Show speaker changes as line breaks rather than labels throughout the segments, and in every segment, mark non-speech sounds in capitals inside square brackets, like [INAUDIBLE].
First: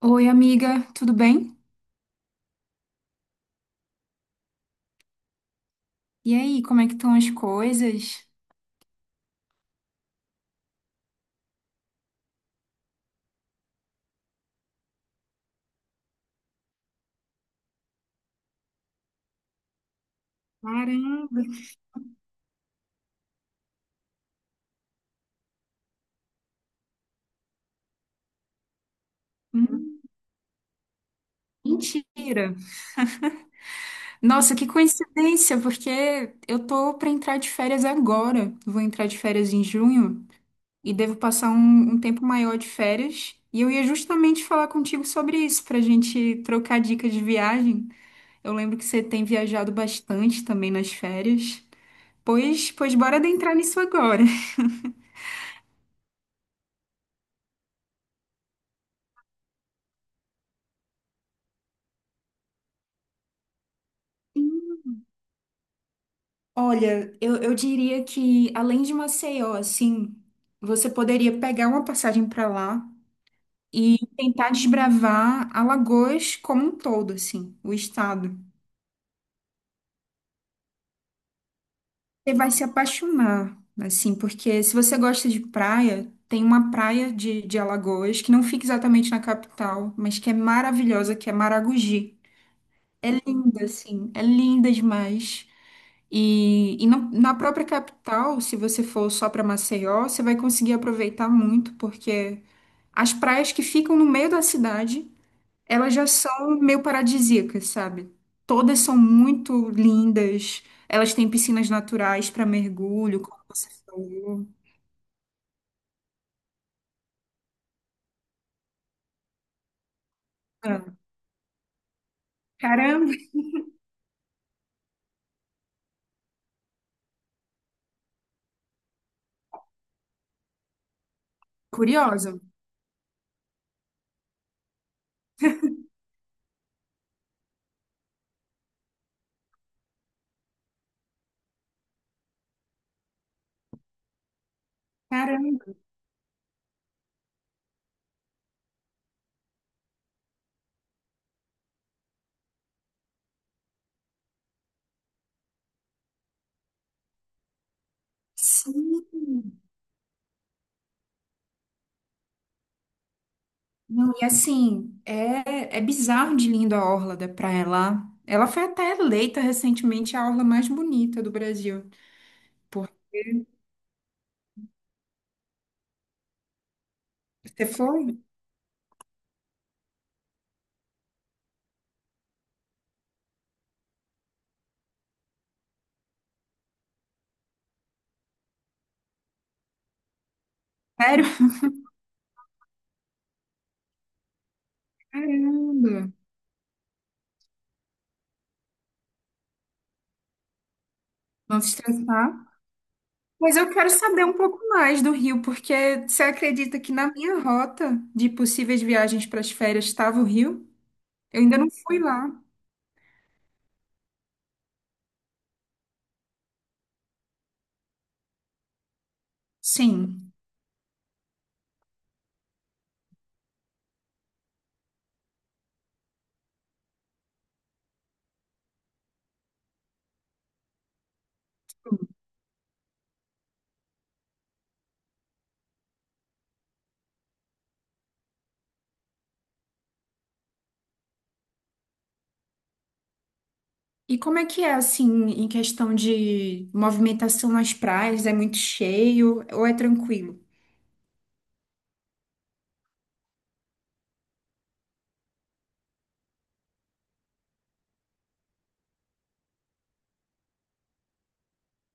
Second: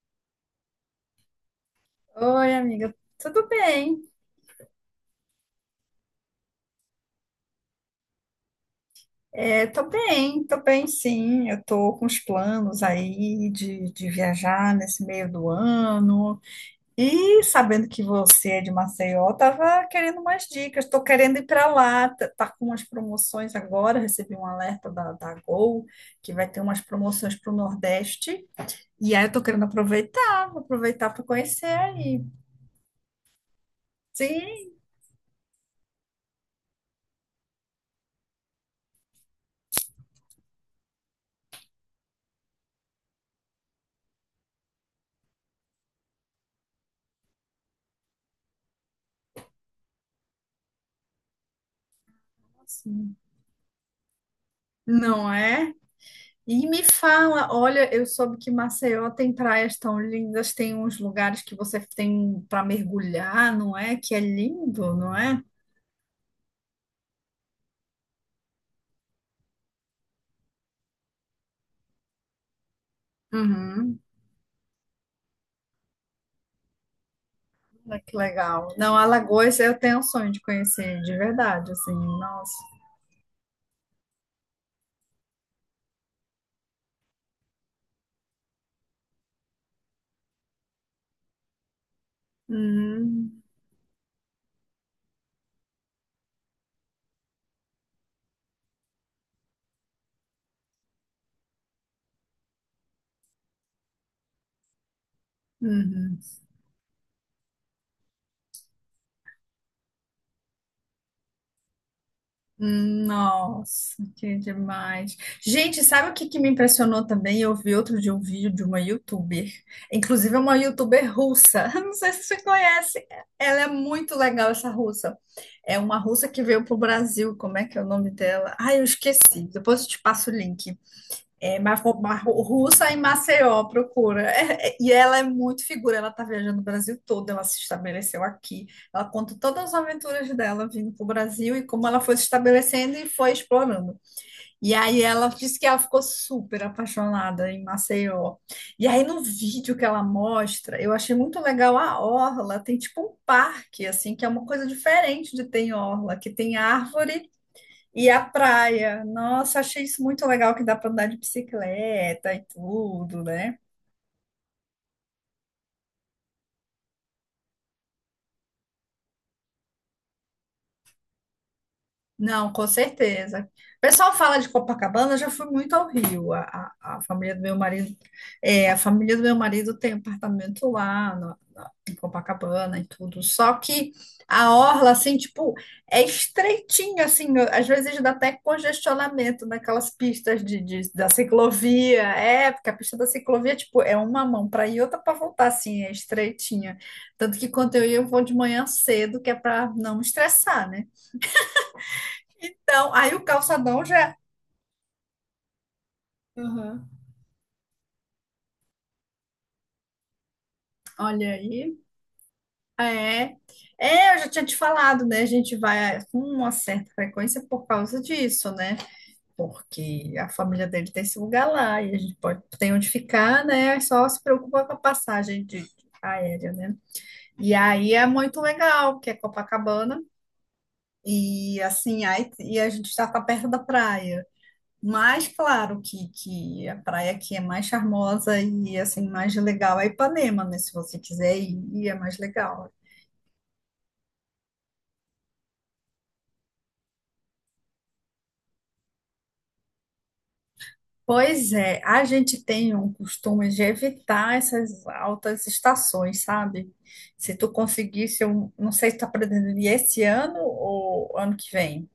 Oi, amiga, tudo bem?
Oi, amiga. Tudo bem?
E aí, como é que estão as coisas?
É, tô bem, sim. Eu tô com os planos aí de viajar nesse meio do ano. E sabendo que você é de Maceió, eu tava querendo umas dicas. Tô querendo
Caramba.
ir para lá. Tá, tá com umas promoções agora. Recebi um alerta da Gol que vai ter umas promoções para o Nordeste. E aí eu tô querendo
Hum.
aproveitar, vou aproveitar para conhecer aí.
Mentira! Nossa, que
Sim,
coincidência, porque eu tô pra entrar de férias agora. Vou entrar de férias em junho e devo passar um tempo maior de férias. E eu ia justamente falar contigo sobre isso, pra gente trocar dicas de viagem. Eu lembro que você tem viajado bastante também nas férias. Pois
sim.
bora adentrar nisso agora.
Não é? E me fala, olha, eu soube que Maceió tem praias tão lindas, tem uns lugares que você tem para mergulhar, não é? Que é lindo, não é?
Olha, eu diria que além de Maceió, assim, você poderia pegar uma passagem para lá e
Uhum.
tentar desbravar Alagoas como um todo, assim, o
Olha que
estado.
legal. Não, Alagoas eu tenho um sonho de conhecer, de verdade, assim,
Você vai
nossa.
se apaixonar, assim, porque se você gosta de praia, tem uma praia de Alagoas que não fica exatamente na capital, mas que é maravilhosa, que é Maragogi. É
Uhum.
linda, assim, é linda demais. Na própria capital, se você for só para Maceió, você vai conseguir aproveitar muito, porque as praias que ficam no meio da cidade, elas já
Uhum.
são meio paradisíacas, sabe? Todas são muito lindas, elas têm piscinas naturais para mergulho, como você
Nossa, que
falou.
demais. Gente, sabe o que me impressionou também? Eu vi outro dia um vídeo de uma youtuber, inclusive é uma
Ah.
youtuber russa. [LAUGHS] Não sei se você conhece.
Caramba.
Ela é muito legal, essa russa. É uma russa que veio pro Brasil. Como é que é o nome dela? Ai, eu esqueci. Depois eu te passo o link. É, Marco,
Curiosa.
russa em Maceió procura. É, e ela é muito figura, ela tá viajando o Brasil todo, ela se estabeleceu aqui. Ela conta todas as aventuras dela vindo pro Brasil e como ela foi se estabelecendo e foi explorando. E aí ela disse que
Caramba.
ela ficou super apaixonada em Maceió. E aí no vídeo que ela mostra, eu achei muito legal a orla, tem tipo um parque assim, que é uma coisa diferente de ter em orla, que tem árvore e a praia. Nossa,
Sim.
achei isso muito legal que dá para andar de bicicleta e tudo, né?
Não, e assim, é bizarro de linda a orla da praia lá. Ela foi até eleita recentemente a orla mais bonita do Brasil.
Não, com
Por...
certeza. O pessoal fala de Copacabana, eu já fui muito ao Rio. A família do meu
Você
marido,
foi?
é, a família do meu marido tem apartamento em Copacabana e tudo. Só que a orla, assim, tipo, é estreitinha, assim, às vezes dá até congestionamento naquelas pistas da
Sério?
ciclovia. É, porque a pista da ciclovia, tipo, é uma mão para ir e outra para voltar, assim, é
Caramba!
estreitinha. Tanto que quando eu ia, eu vou de manhã cedo, que é para não estressar, né?
Vamos estressar.
Então, aí o
Mas eu
calçadão
quero
já.
saber um pouco mais do Rio, porque você acredita
Uhum.
que na minha rota de possíveis viagens para as férias estava o Rio?
Olha
Eu ainda não
aí.
fui lá.
É. É, eu já tinha te falado, né? A gente vai com uma certa frequência por causa disso, né? Porque a
Sim.
família dele tem esse lugar lá e a gente pode tem onde ficar, né? É só se preocupa com a passagem de aérea, né? E aí é muito legal, porque é Copacabana e assim, aí e a gente já tá perto da praia. Mas claro que a praia que é mais charmosa e assim mais legal é Ipanema, né? Se você quiser ir é mais legal.
E como é que é, assim, em questão de movimentação nas praias? É muito cheio ou é tranquilo?
Pois é, a gente tem um costume de evitar essas altas estações, sabe? Se tu conseguisse, eu não sei se tá pretendendo ir esse ano ou ano que vem.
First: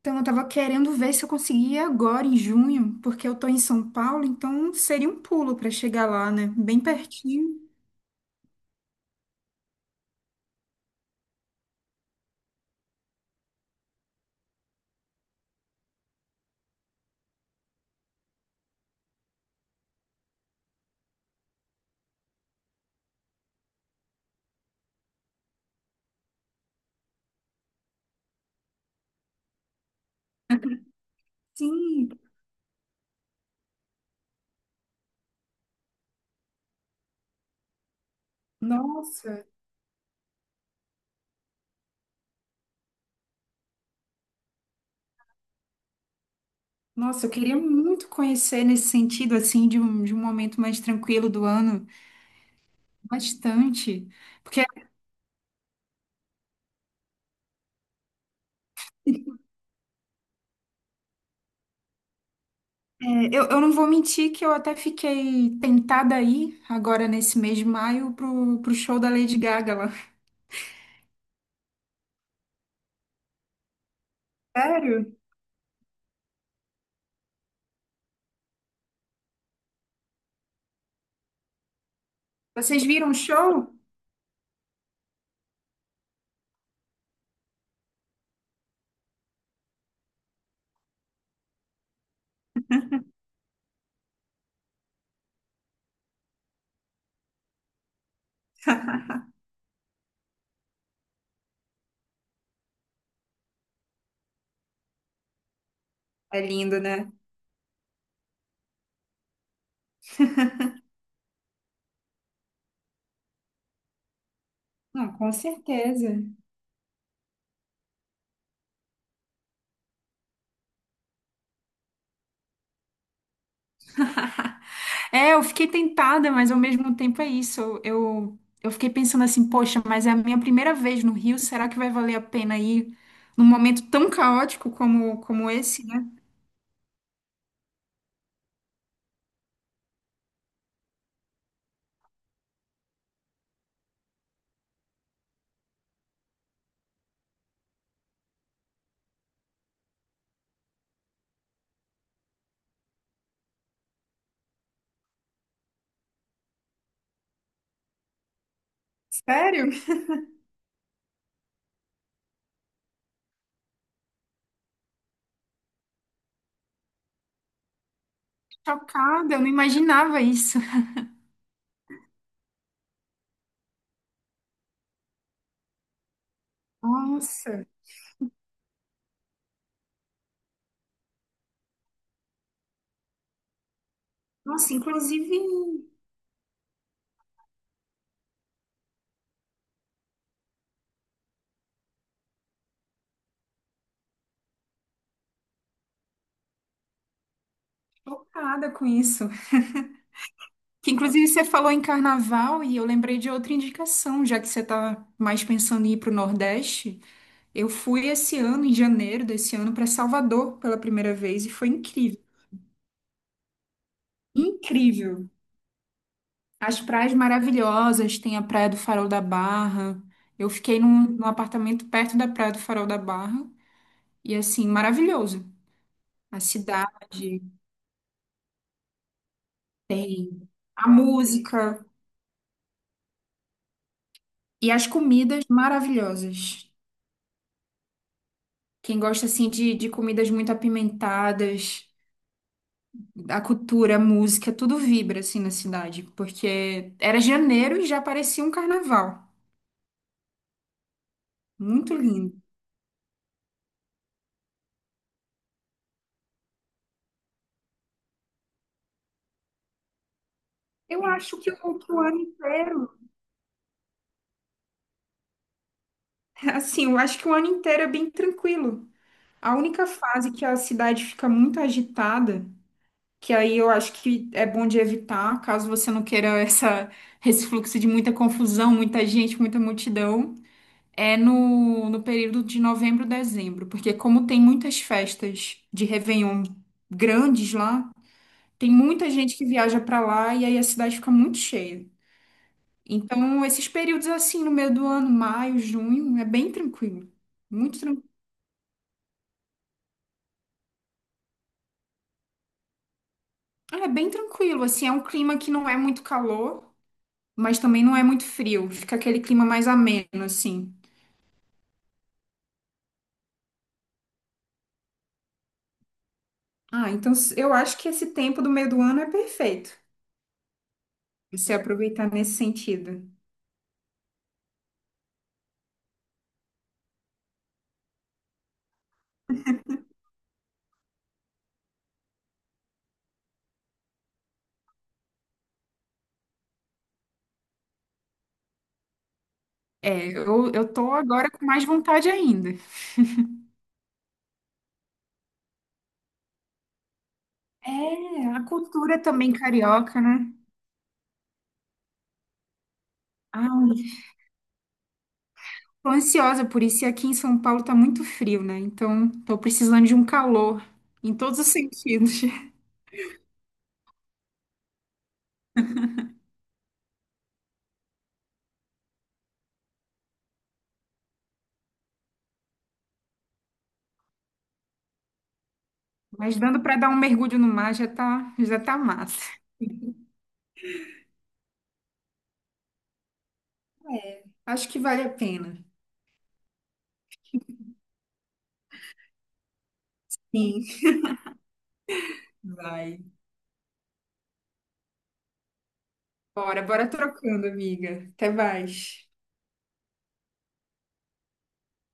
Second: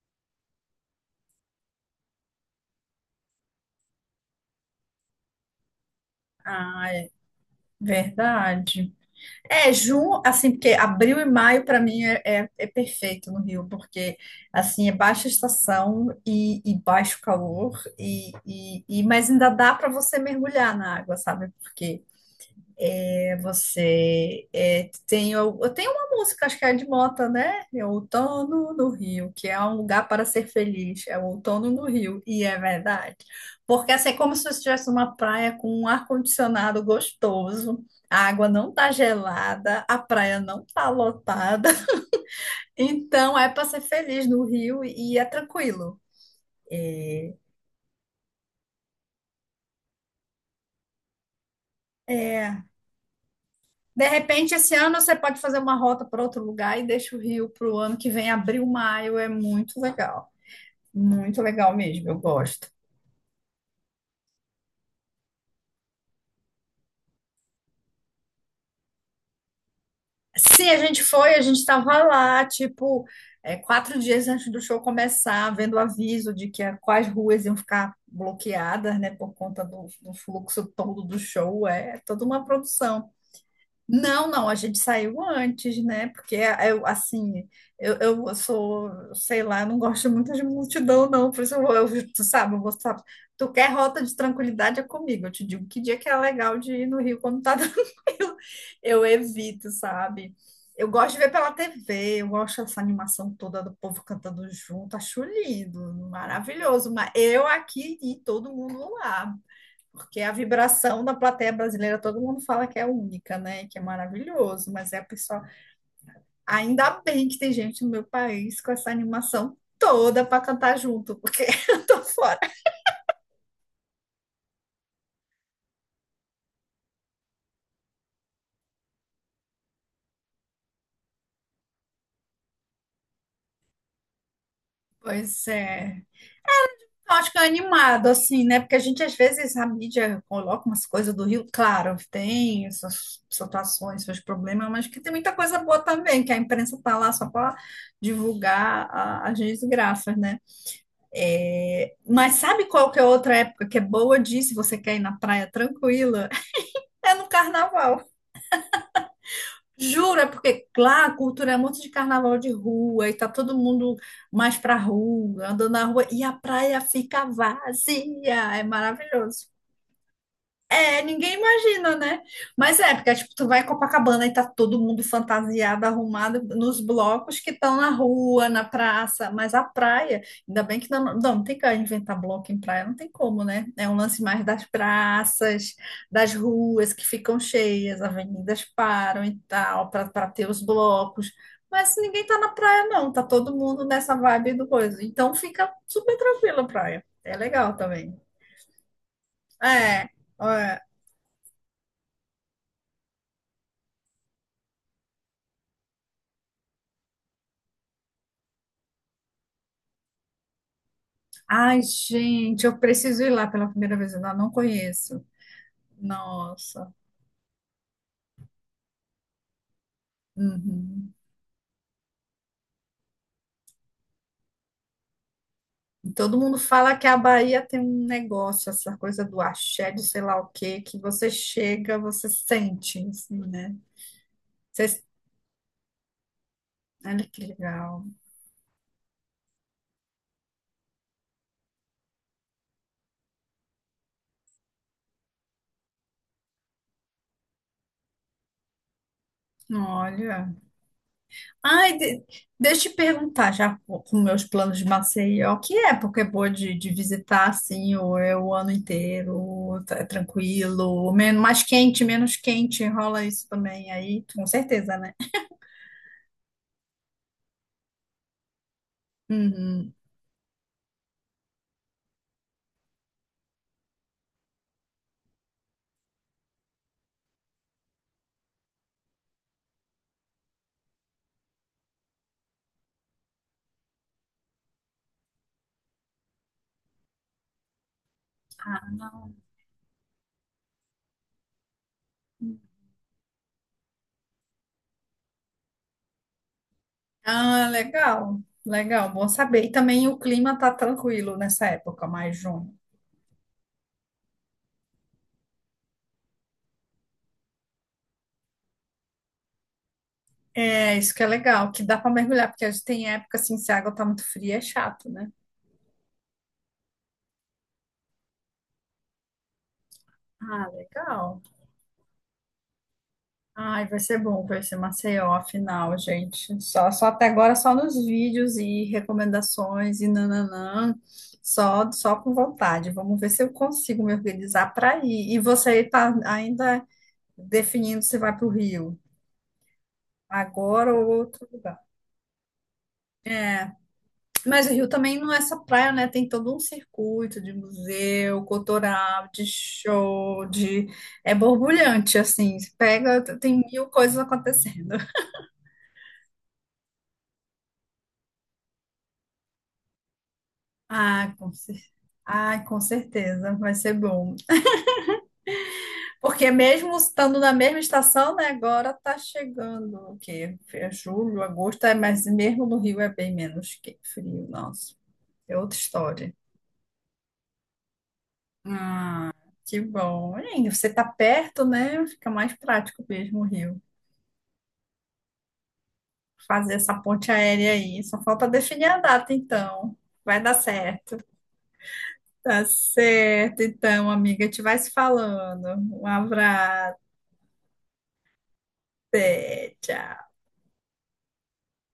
Então, eu tava querendo ver se eu conseguia agora em junho, porque eu tô em São Paulo, então seria um pulo para chegar lá, né? Bem
Ah, é
pertinho.
verdade. É, junho, assim, porque abril e maio para mim é perfeito no Rio, porque assim é baixa estação e baixo calor e mas ainda dá para você mergulhar na água, sabe? Porque é você. É, tem, eu tenho uma música, acho que é de Mota, né? É Outono no Rio, que é um lugar para ser feliz. É o outono no
Sim.
Rio, e é verdade. Porque assim, é como se eu estivesse numa praia com um ar-condicionado gostoso, a água não tá
Nossa,
gelada, a praia não tá lotada. [LAUGHS] Então é para ser feliz no Rio e é tranquilo.
nossa, eu queria muito conhecer nesse sentido, assim, de um momento mais tranquilo do ano,
É.
bastante.
De repente,
Porque é,
esse ano você pode fazer uma rota para outro lugar e deixa o Rio para o ano que vem, abril, maio, é muito legal. Muito legal mesmo, eu gosto.
eu não vou mentir que eu até fiquei tentada aí, agora nesse mês de maio, pro show da Lady Gaga lá.
Sim, a gente foi, a gente estava lá, tipo, é, quatro dias antes do show
Sério?
começar, vendo o aviso de que quais ruas iam ficar bloqueadas, né, por conta do fluxo todo do show. É toda uma
Vocês
produção.
viram o show?
Não, não, a gente saiu antes, né? Porque eh, eu, assim, eu sou, sei lá, não gosto muito de multidão, não. Por isso eu, eu tu sabe, eu vou, sabe, tu quer rota de tranquilidade é comigo. Eu te digo que dia que é legal de ir no Rio quando tá [LAUGHS] tranquilo. Eu
[LAUGHS]
evito, sabe? Eu gosto de ver pela TV, eu gosto dessa animação toda do povo cantando junto, acho lindo,
É lindo,
maravilhoso. Mas
né?
eu aqui e todo mundo lá. Porque a vibração da plateia brasileira, todo mundo fala que é única, né? Que é maravilhoso, mas é a
Não, com
pessoa.
certeza.
Ainda bem que tem gente no meu país com essa animação toda para cantar junto, porque [LAUGHS] eu tô fora.
É, eu fiquei tentada, mas ao mesmo tempo é isso. Eu fiquei pensando assim, poxa, mas é a minha primeira vez no Rio, será que vai valer a pena ir num momento tão caótico como,
Pois
como esse,
é.
né?
Eu acho que é animado, assim, né? Porque a gente, às vezes, a mídia coloca umas coisas do Rio, claro, tem essas situações, seus problemas, mas que tem muita coisa boa também, que a imprensa tá lá só para divulgar as desgraças, né? É, mas sabe qual que é outra época que é boa de ir, se você quer ir na praia tranquila? É no carnaval.
Sério?
Juro, é porque lá a cultura é muito de carnaval de rua e tá todo mundo mais pra rua, andando na rua e a praia fica vazia. É
Chocada, eu não
maravilhoso.
imaginava isso.
É, ninguém imagina, né? Mas é, porque tipo, tu vai em Copacabana e tá todo mundo fantasiado, arrumado nos blocos que
Nossa.
estão na rua, na praça, mas a praia, ainda bem que não, não, não tem que inventar bloco em praia, não tem como, né? É um lance mais das
Nossa, inclusive,
praças, das ruas que ficam cheias, avenidas param e tal, para ter os blocos. Mas ninguém tá na praia, não, tá todo mundo nessa vibe do coisa. Então fica super tranquila a praia. É legal também.
chocada com isso.
É, é.
Que inclusive você falou em carnaval e eu lembrei de outra indicação, já que você tá mais pensando em ir para o Nordeste. Eu fui esse ano, em janeiro desse ano, para Salvador pela primeira vez e foi
Ai,
incrível.
gente, eu preciso ir lá pela primeira vez, eu ainda não conheço.
Incrível. As
Nossa.
praias maravilhosas, tem a Praia do Farol da Barra. Eu fiquei num,
Uhum.
num apartamento perto da Praia do Farol da Barra e assim, maravilhoso.
E todo
A
mundo fala que a
cidade
Bahia tem um negócio, essa coisa do axé, de sei lá
tem
o quê,
a
que você
música
chega, você sente, assim, né?
e as
Vocês-
comidas maravilhosas.
Olha que legal.
Quem gosta assim de comidas muito apimentadas, a cultura, a música, tudo vibra assim na cidade, porque era janeiro e já parecia um carnaval.
Olha. Ai,
Muito
de-
lindo.
deixa eu te perguntar já com meus planos de Maceió, que época é boa de visitar assim, ou é o ano inteiro, é
Eu
tranquilo,
acho
menos,
que
mais
o
quente,
ano
menos quente,
inteiro
rola isso também aí, com certeza, né?
assim, eu acho que o ano inteiro é bem tranquilo. A única
Uhum.
fase que a cidade fica muito agitada, que aí eu acho que é bom de evitar, caso você não queira [LAUGHS] essa, esse fluxo de muita confusão, muita gente, muita multidão, é no período de novembro, dezembro, porque como tem muitas festas de Réveillon grandes lá, tem muita
Ah,
gente que viaja para lá e aí a cidade fica muito cheia. Então, esses períodos assim, no meio do ano, maio, junho, é bem tranquilo.
ah,
Muito tranquilo.
legal, legal, bom saber. E também o clima tá tranquilo nessa época, mais junho.
É bem tranquilo, assim, é um clima que não é muito calor, mas também não é muito frio. Fica aquele clima mais ameno, assim.
É, isso que é legal, que dá para mergulhar, porque a gente tem época assim, se a água tá muito fria, é chato, né?
Ah, então eu acho que esse tempo do meio do ano é perfeito,
Ah, legal.
você aproveitar nesse sentido.
Ai, vai ser bom conhecer Maceió, afinal, gente. Só até agora, só nos vídeos e recomendações e nananã. Só com vontade. Vamos ver se eu consigo me organizar para ir. E você está ainda definindo se vai para o Rio,
É, eu
agora
tô
ou
agora com
outro
mais
lugar.
vontade ainda.
Mas o Rio também não é só praia, né? Tem todo um circuito de
É,
museu,
a cultura
cultural,
também
de
carioca, né?
show, de... É borbulhante, assim. Você pega, tem
Ai,
mil coisas acontecendo.
tô ansiosa por isso, e aqui em São Paulo tá muito frio, né? Então, tô precisando de um calor em
Ah,
todos os
com cer...
sentidos. [LAUGHS]
ah, com certeza, vai ser bom. Porque mesmo estando na mesma estação, né, agora tá chegando o quê? É julho, agosto, é, mas mesmo no Rio é bem menos que frio, nossa. É outra história.
Mas dando pra dar um mergulho no mar já tá massa.
Ah, que bom. E você tá perto, né? Fica mais prático mesmo o Rio.
É, acho que vale a pena.
Fazer essa ponte aérea aí. Só falta definir a data, então. Vai dar
Sim,
certo. Tá
vai.
certo, então, amiga. A gente vai se falando. Um
Bora, bora
abraço.
trocando, amiga. Até mais.
Até, tchau.